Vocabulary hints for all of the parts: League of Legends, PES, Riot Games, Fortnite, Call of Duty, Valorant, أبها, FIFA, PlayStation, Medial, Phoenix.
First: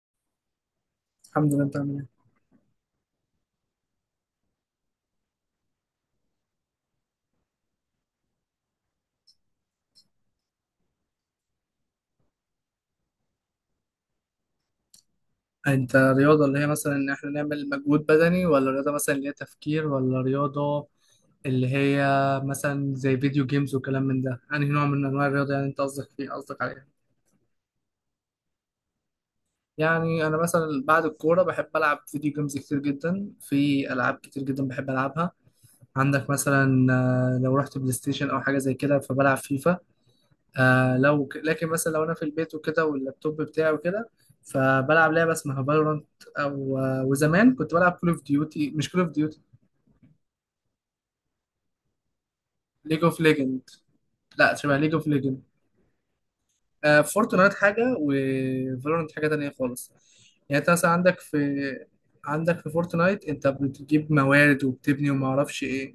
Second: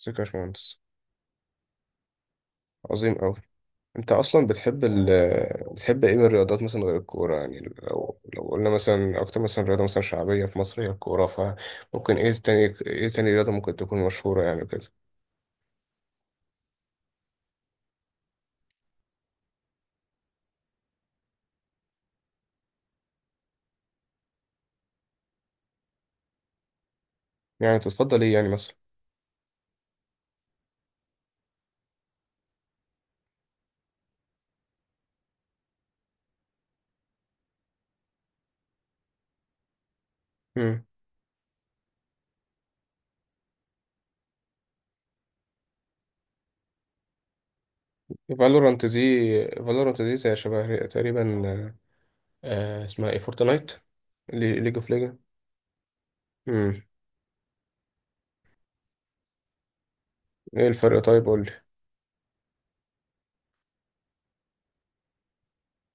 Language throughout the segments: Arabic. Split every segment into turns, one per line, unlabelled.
ازيك يا باشمهندس؟
الحمد لله، انت عامل ايه؟
عظيم أوي. أنت أصلا بتحب إيه من الرياضات مثلا غير الكورة؟ يعني لو قلنا مثلا أكتر مثلا رياضة مثلا شعبية في مصر هي الكورة، فممكن إيه تاني؟ إيه تاني رياضة ممكن تكون مشهورة يعني كده؟
انت رياضة اللي هي مثلا ان احنا نعمل مجهود بدني، ولا رياضة مثلا اللي هي تفكير، ولا رياضة اللي هي مثلا زي فيديو جيمز وكلام من ده؟ يعني نوع من انواع الرياضة يعني انت قصدك فيه، قصدك عليها؟
يعني تفضل إيه يعني مثلا؟
يعني انا مثلا بعد الكورة بحب العب فيديو جيمز كتير جدا، في العاب كتير جدا بحب العبها. عندك مثلا آه، لو رحت بلاي ستيشن او حاجة زي كده فبلعب فيفا.
مم.
آه لكن مثلا لو انا في البيت وكده واللابتوب بتاعي وكده فبلعب لعبه اسمها فالورانت. او آه، وزمان كنت بلعب كول اوف ديوتي،
فالورانت
مش
دي
كول اوف ديوتي،
فالورانت دي زي شبه تقريبا.
ليج
اسمها إيه؟
اوف ليجند.
فورتنايت؟
لا،
ليج
شبه
اوف
ليج اوف
ليجا.
ليجند.
مم.
آه، فورتنايت حاجه وفالورانت حاجه تانية خالص. يعني
إيه
انت مثلا
الفرق؟
عندك
طيب
في
قول لي.
عندك في فورتنايت انت بتجيب موارد وبتبني وما اعرفش ايه.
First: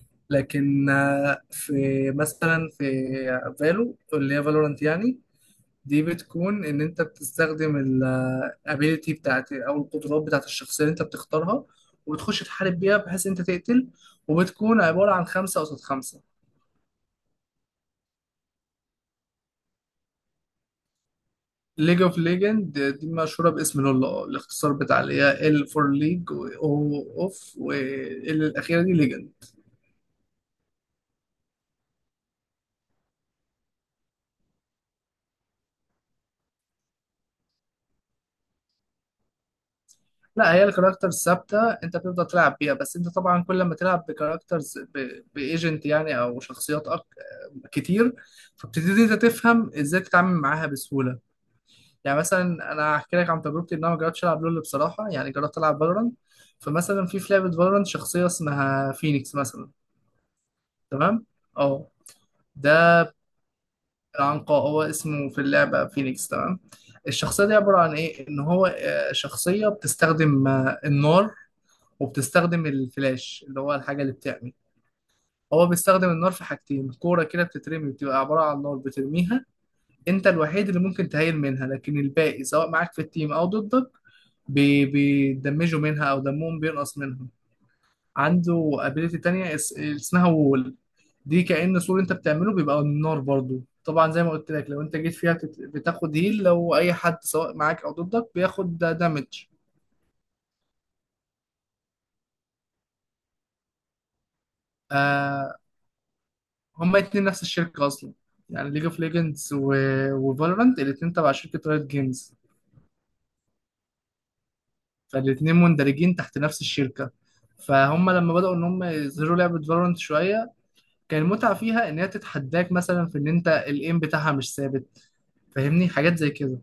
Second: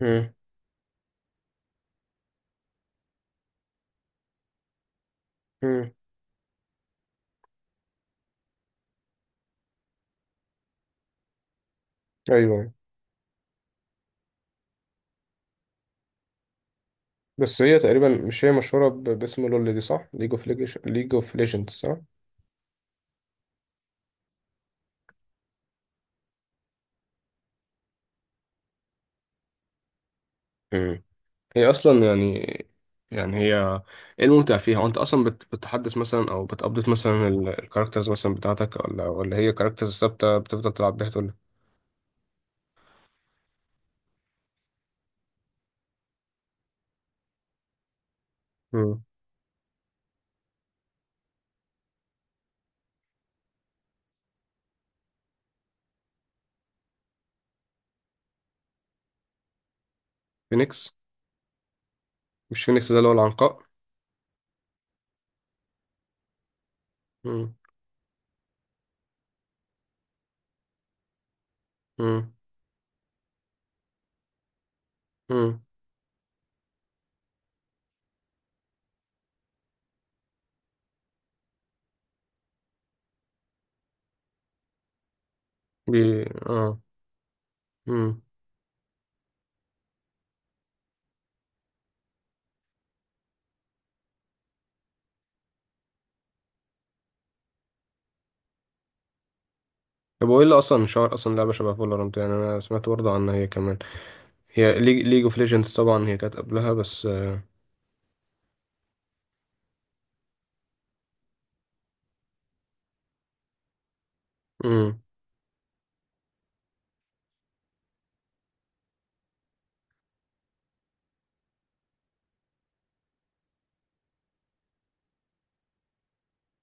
مم.
لكن آه، في مثلا في فالو اللي هي فالورانت يعني،
مم.
دي بتكون ان انت بتستخدم الابيليتي بتاعت او القدرات بتاعت الشخصيه اللي انت بتختارها، وبتخش
أيوه.
تحارب بيها بحيث انت تقتل، وبتكون عباره عن خمسه قصاد خمسه.
بس هي تقريبا، مش هي مشهورة باسم لول دي، صح؟ ليج اوف ليجندز، صح؟
ليج اوف ليجند دي مشهوره باسم لول، اه الاختصار بتاع اللي هي ال فور ليج او اوف وال الاخيره دي ليجند.
مم. هي اصلا يعني هي، ايه الممتع فيها؟ وانت اصلا بتحدث مثلا او بتابديت مثلا الكاركترز مثلا بتاعتك، ولا هي كاركترز ثابته
لا هي
بتفضل تلعب بيها؟
الكاركتر
تقول لك.
ثابته انت بتفضل تلعب بيها، بس انت طبعا كل ما تلعب بكاركترز بايجنت يعني او شخصيات كتير،
مم.
فبتبتدي انت تفهم ازاي تتعامل معاها بسهوله. يعني مثلا انا هحكي لك عن تجربتي، ان انا ما جربتش العب لول بصراحه، يعني جربت العب فالورانت. فمثلا في لعبه فالورانت شخصيه اسمها فينيكس مثلا.
فينيكس.
تمام، اه،
مش فينيكس ده اللي
ده
هو العنقاء؟
العنقاء هو اسمه في اللعبه فينيكس، تمام. الشخصيه
مم.
دي عباره عن ايه؟ ان هو آه، شخصيه بتستخدم آه، النار،
مم.
وبتستخدم الفلاش اللي هو الحاجه اللي بتعمل.
مم.
هو بيستخدم النار في حاجتين: كوره كده بتترمي بتبقى عباره عن نار بترميها، انت الوحيد اللي ممكن تهيل منها لكن الباقي سواء معاك في التيم او ضدك بيدمجوا
بي
منها او دمهم
اه.
بينقص منهم.
مم.
عنده ابيليتي تانية اسمها وول. دي كأن سور انت بتعمله بيبقى نار برضو، طبعا زي ما قلت لك لو انت جيت فيها بتاخد هيل، لو اي حد سواء معاك او ضدك بياخد دامج.
طب وايه اللي اصلا شهر اصلا لعبه شبه فالورانت؟ يعني انا سمعت برضه عنها هي كمان. هي ليج اوف
آه
ليجندز طبعا هي كانت قبلها،
هما
بس
اتنين
آه،
نفس الشركة اصلا، يعني ليج اوف ليجندز وفالورانت الاتنين تبع شركة رايت جيمز،
مم.
فالاتنين مندرجين تحت نفس الشركة. فهم لما بدأوا ان هم يظهروا لعبة فالورانت شوية، كان المتعة فيها إن هي تتحداك مثلا في إن أنت الإيم بتاعها مش ثابت، فاهمني حاجات زي كده،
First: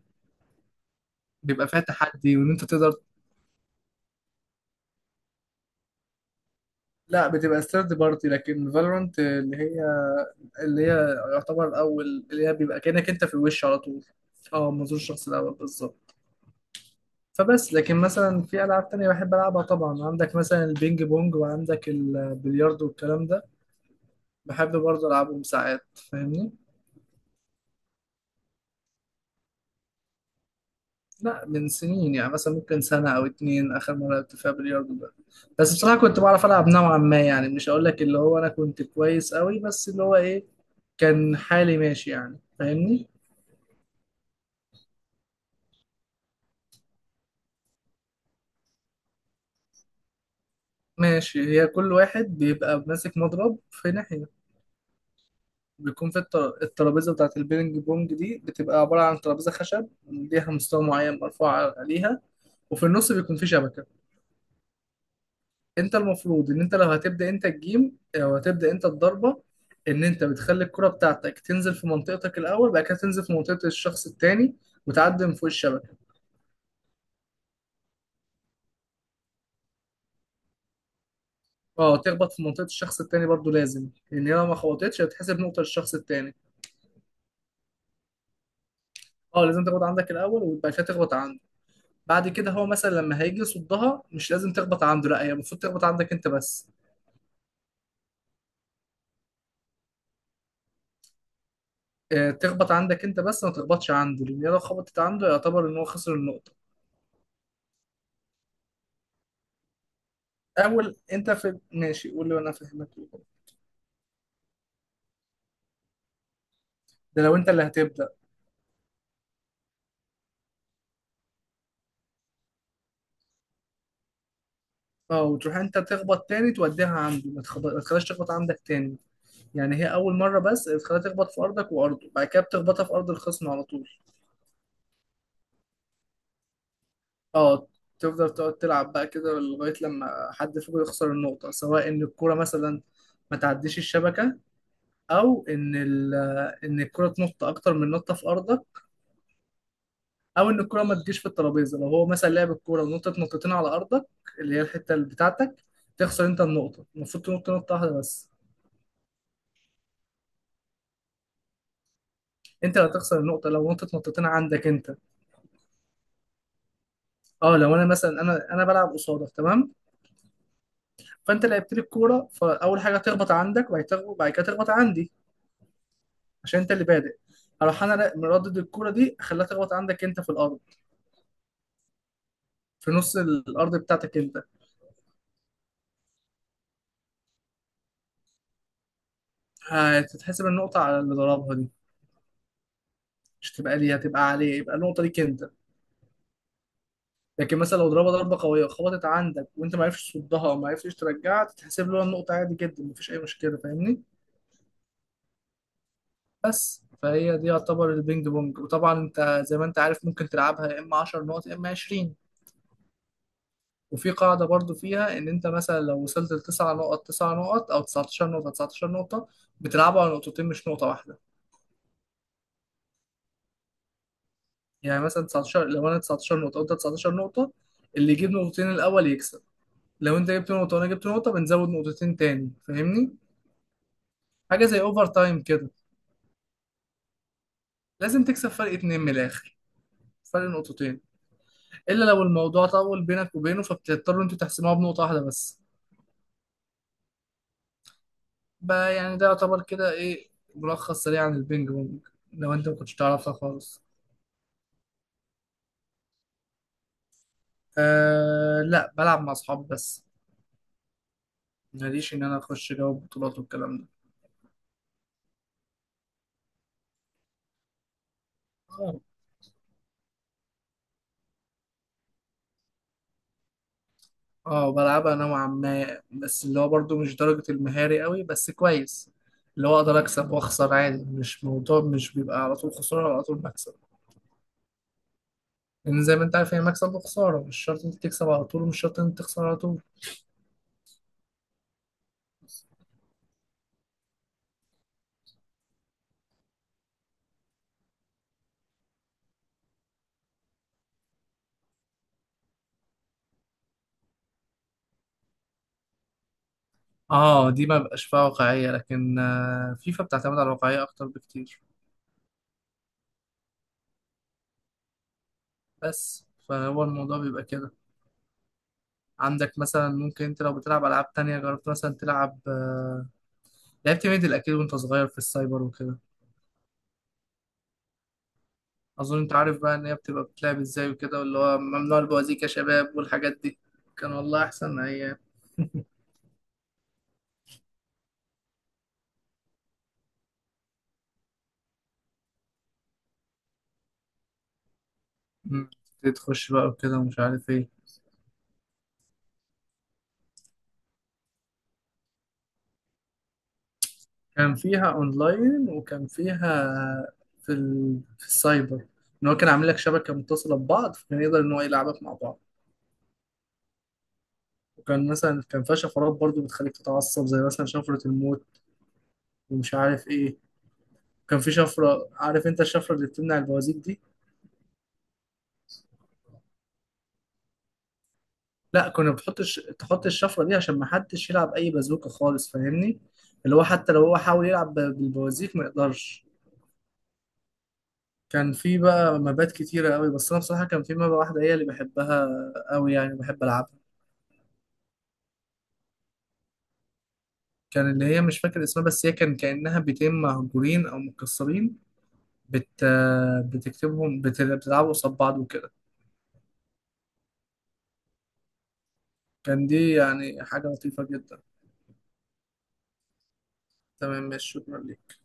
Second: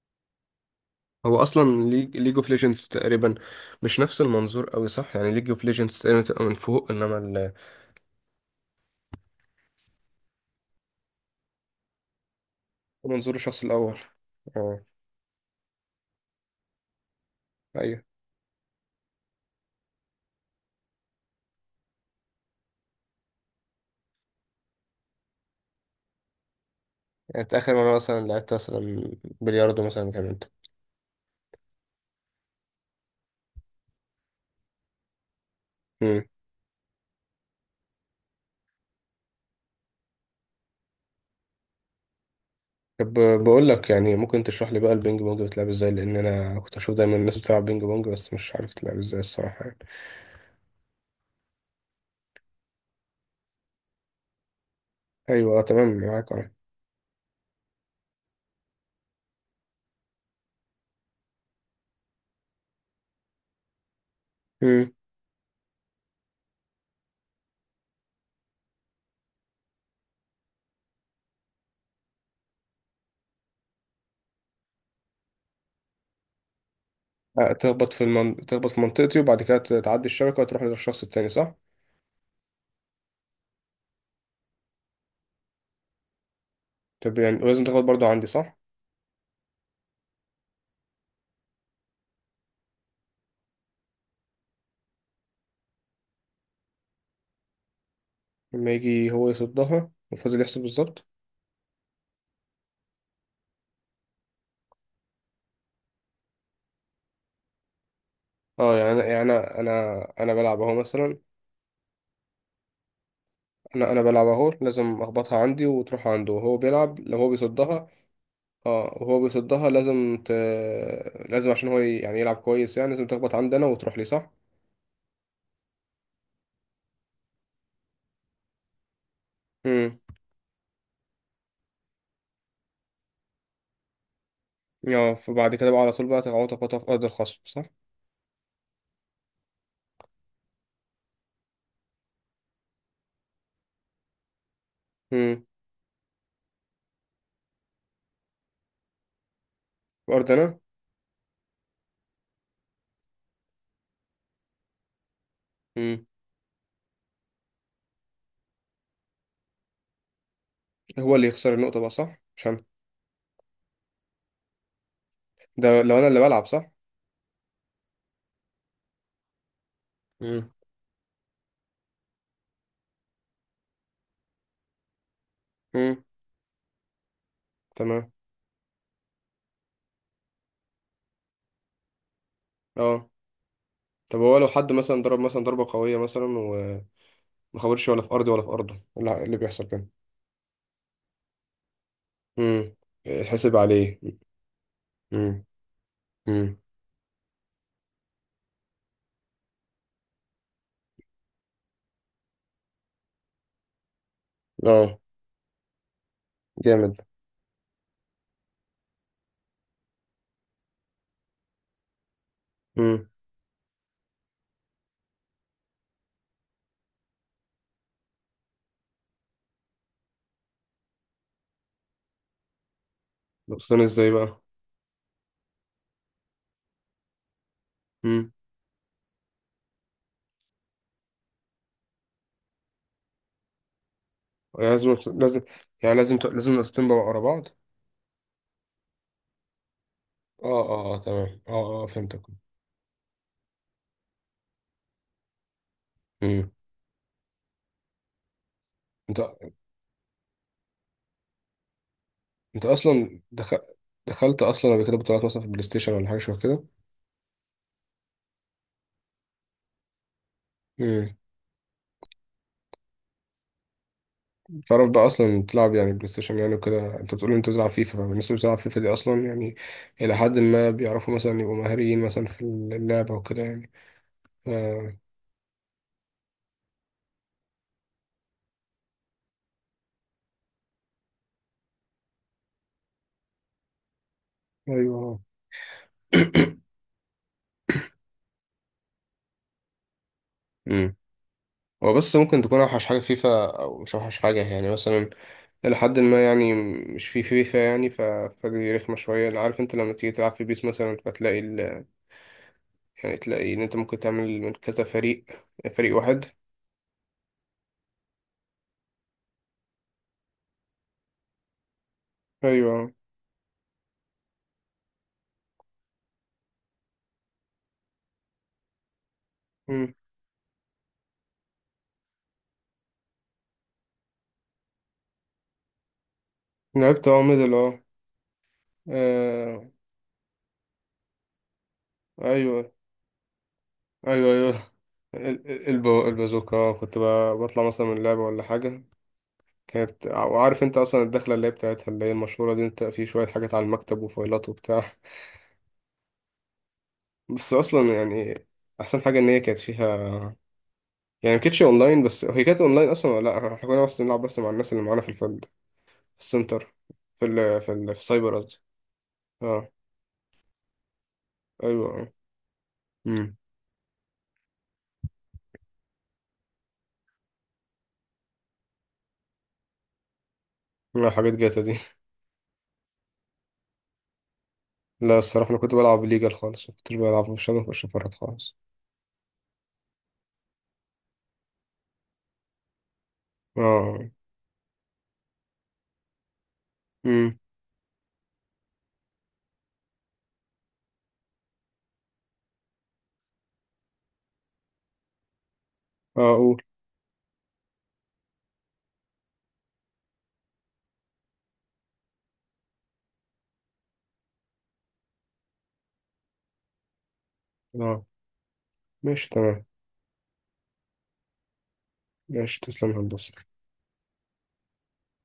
هو
بيبقى فيها
اصلا ليج
تحدي
اوف
وإن أنت
ليجندز
تقدر.
تقريبا مش نفس المنظور قوي، صح؟ يعني ليج اوف ليجندز تقريبا تبقى من فوق انما
لا، بتبقى ثيرد بارتي، لكن فالورانت اللي هي اللي هي يعتبر أول، اللي هي بيبقى كأنك أنت في
المنظور الشخص
الوش على
الاول.
طول. أه،
اه.
منظور الشخص الأول بالظبط. فبس لكن
ايوه،
مثلا في ألعاب تانية بحب ألعبها، طبعا عندك مثلا البينج بونج وعندك البلياردو والكلام ده، بحب برضه ألعبهم ساعات فاهمني.
يعني أنت اخر مره مثلا لعبت مثلا بلياردو مثلا كان انت؟
لا من سنين، يعني مثلا ممكن سنة أو اتنين آخر مرة لعبت فيها بلياردو ده، بس بصراحة كنت
امم.
بعرف ألعب نوعا ما، يعني مش هقول لك اللي هو أنا كنت كويس أوي، بس اللي هو إيه، كان حالي ماشي يعني، فاهمني؟
طب بقول لك، يعني ممكن تشرح لي بقى البينج بونج بتلعب ازاي؟ لان انا كنت اشوف دايما الناس بتلعب بينج بونج بس مش عارف تلعب ازاي الصراحه يعني.
ماشي. هي كل واحد بيبقى ماسك مضرب في ناحية.
ايوه، تمام
بيكون في
معاك اه
الترابيزة بتاعة البينج بونج دي بتبقى عبارة عن ترابيزة خشب ليها مستوى معين مرفوع عليها، وفي النص بيكون في شبكة.
امم.
انت المفروض ان انت لو هتبدا انت الجيم او هتبدا انت الضربه، ان انت بتخلي الكره بتاعتك تنزل في منطقتك الاول، بعد كده تنزل في منطقه الشخص التاني وتعدي من فوق الشبكه.
تخبط في منطقتي وبعد كده تعدي الشبكه وتروح للشخص التاني، صح؟
اه تخبط في منطقه الشخص التاني برضو لازم، لان هي لو ما خبطتش هتحسب نقطه للشخص التاني.
طب يعني، ولازم تخبط برضو عندي، صح؟
اه لازم تخبط عندك الاول وبعد كده تخبط عنده. بعد كده هو مثلا لما هيجي يصدها مش لازم تخبط عنده، لا هي المفروض تخبط عندك انت بس.
لما يجي هو يصدها وفضل يحسب بالظبط.
آه، تخبط عندك انت بس، ما تخبطش عنده، لان هي لو خبطت عنده يعتبر ان هو خسر النقطه.
اه، يعني انا بلعب اهو
اول
مثلا.
انت في ماشي قول لي وانا فاهمك.
انا بلعب اهو، لازم اخبطها عندي وتروح عنده، وهو بيلعب لو
ده
هو
لو انت اللي
بيصدها.
هتبدا.
اه، وهو بيصدها لازم لازم، عشان هو يعني يلعب كويس، يعني لازم تخبط عندي انا وتروح لي، صح؟
اه وتروح انت تخبط تاني توديها عنده، ما تخليهاش تخبط عندك تاني. يعني هي
امم.
اول مره بس تخليها تخبط في ارضك وارضه، بعد كده بتخبطها في ارض الخصم على طول.
اه، فبعد كده بقى على طول بقى تقعد تخبطها في ارض الخصم، صح؟
اه، تفضل تقعد تلعب بقى كده لغايه لما حد فيكم يخسر النقطه، سواء ان الكوره مثلا ما تعديش الشبكه،
امم.
او ان ال... ان الكوره تنط اكتر من نطه في ارضك،
في ارض
او
انا.
ان الكوره ما تجيش في الترابيزه. لو هو مثلا لعب الكوره ونطت نطتين على ارضك، اللي هي الحته اللي بتاعتك،
امم.
تخسر انت النقطه، المفروض تنط نطه واحده بس.
هو اللي يخسر النقطة بقى صح، عشان
انت اللي هتخسر النقطه لو نطت نقطتين عندك انت.
ده لو انا اللي بلعب، صح؟
اه لو انا مثلا انا بلعب قصادك، تمام،
امم.
فانت لعبت لي الكوره، فاول حاجه تخبط عندك وبعد كده وبعد كده تخبط عندي،
امم.
عشان انت اللي بادئ. اروح انا
تمام
مردد الكوره دي اخليها تخبط عندك انت في الارض، في
اه.
نص الارض بتاعتك
طب هو
انت.
لو حد مثلا ضرب مثلا ضربة قوية مثلا ما خبرش، ولا في ارضي ولا في ارضه، اللي بيحصل كده؟
هتتحسب النقطه على اللي ضربها دي،
امم.
مش
حسب
تبقى ليه،
عليه.
هتبقى عليه، يبقى النقطه ليك انت.
امم. امم.
لكن مثلا لو ضربها ضربه قويه خبطت عندك وانت ما عرفتش تصدها او ما عرفتش ترجعها، تتحسب له النقطه عادي جدا، مفيش اي مشكله، فاهمني.
اه.
بس
جامد.
فهي دي يعتبر البينج بونج. وطبعا انت زي ما انت عارف ممكن تلعبها يا اما 10 نقط يا اما 20.
امم.
وفي قاعدة برضو فيها ان انت مثلا لو وصلت لتسع نقط، تسع نقط او 19 نقطة، 19 نقطة، بتلعبوا على نقطتين مش نقطة واحدة.
نقطتين ازاي بقى؟
يعني مثلا 19، لو انا 19 نقطة وانت 19 نقطة، اللي
امم.
يجيب نقطتين الاول يكسب. لو انت جبت نقطة وانا جبت نقطة، بنزود نقطتين تاني فاهمني، حاجة زي
لازم
اوفر
لازم،
تايم كده.
يعني لازم لازم نقطتين بقى ورا بعض.
لازم تكسب فرق اتنين من الاخر، فرق
اه اه اه،
نقطتين.
تمام اه اه،
الا
فهمتك.
لو الموضوع طول بينك وبينه، فبتضطروا انتوا تحسموها بنقطة واحدة بس.
امم.
بقى يعني
انت
ده يعتبر كده ايه، ملخص سريع عن البينج بونج، لو
انت
انت ما كنتش
اصلا
تعرفها خالص.
دخلت اصلا قبل كده بطولات مثلا في البلاي ستيشن ولا حاجه شبه كده؟
آه لا، بلعب مع اصحاب بس،
امم.
ماليش ان انا اخش جو بطولات والكلام ده.
تعرف بقى اصلا تلعب يعني بلاي ستيشن يعني وكده، انت بتقول انت بتلعب فيفا، فالناس اللي بتلعب فيفا دي
اه
اصلا يعني الى حد ما بيعرفوا مثلا يبقوا مهاريين مثلا في اللعبه وكده يعني؟
آه،
آه.
بلعبها نوعا ما، بس اللي هو برضو مش درجة المهاري قوي بس كويس، اللي هو اقدر اكسب واخسر عادي، مش موضوع مش بيبقى على طول خسارة وعلى طول مكسب،
ايوه.
لان زي ما انت عارف هي مكسب وخسارة، مش شرط انت تكسب على طول ومش شرط انت تخسر على طول.
امم. هو بس ممكن تكون اوحش حاجه فيفا او مش اوحش حاجه يعني مثلا، الى حد ما يعني، مش في فيفا يعني فدي رخمه شويه. عارف انت لما تيجي تلعب في بيس مثلا فتلاقي يعني تلاقي ان انت ممكن تعمل من كذا فريق، فريق واحد.
اه دي ما بقاش فيها واقعية، لكن آه، فيفا بتعتمد على الواقعية اكتر بكتير.
ايوه.
بس فهو الموضوع بيبقى كده. عندك مثلا
امم.
ممكن انت لو بتلعب العاب تانية جربت مثلا تلعب، لعبت ميدل اكيد وانت صغير في السايبر وكده.
لعبت ميدل اه
اظن انت عارف
آه.
بقى ان هي بتبقى بتلعب ازاي وكده، واللي هو ممنوع البوازيك يا
ايوه
شباب والحاجات دي. كان
ايوه
والله
ايوه.
احسن ايام.
البازوكا، كنت بطلع مثلا من اللعبه ولا حاجه. كانت، وعارف انت اصلا الدخله اللي هي بتاعتها اللي هي المشهوره دي، انت في شويه حاجات على المكتب وفايلات وبتاع.
مم. تخش بقى وكده ومش عارف
بس
ايه.
اصلا يعني، احسن حاجه ان هي كانت فيها، يعني ما كانتش اونلاين بس، هي كانت اونلاين اصلا ولا لا؟ احنا كنا بس بنلعب بس مع
كان
الناس اللي
فيها
معانا في الفيلد، في
اونلاين، وكان فيها
السنتر، في
في
السايبر قصدي.
السايبر، ان هو كان عامل
اه.
لك شبكة متصلة ببعض، فكان يقدر ان هو يلعبك
ايوه.
مع بعض.
امم.
وكان مثلا كان فيها شفرات برضو بتخليك تتعصب، زي مثلا شفرة الموت ومش عارف ايه.
لا حاجات
كان في
جاتا دي.
شفرة، عارف انت الشفرة اللي بتمنع البوازيك دي،
لا الصراحه، انا كنت بلعب ليجل خالص ما كنتش بلعب، مش انا مش فرات خالص.
لا كنا بتحط تحط الشفرة دي عشان ما حدش يلعب اي بازوكة خالص، فاهمني، اللي هو حتى
اه.
لو هو حاول يلعب بالبوازيك ما يقدرش.
امم.
كان في بقى مبات كتيرة قوي، بس انا بصراحة كان في مبة واحدة هي اللي بحبها قوي يعني، بحب العبها.
اه قول.
كان اللي هي مش فاكر اسمها، بس هي كان كأنها بيتين مهجورين او متكسرين، بت... بتكتبهم، بتلعبوا قصاد بعض وكده.
اه ماشي تمام.
كان دي يعني حاجة لطيفة جدا.
ماشي تسلم يا هندسه.
تمام ماشي، شكرا ليك.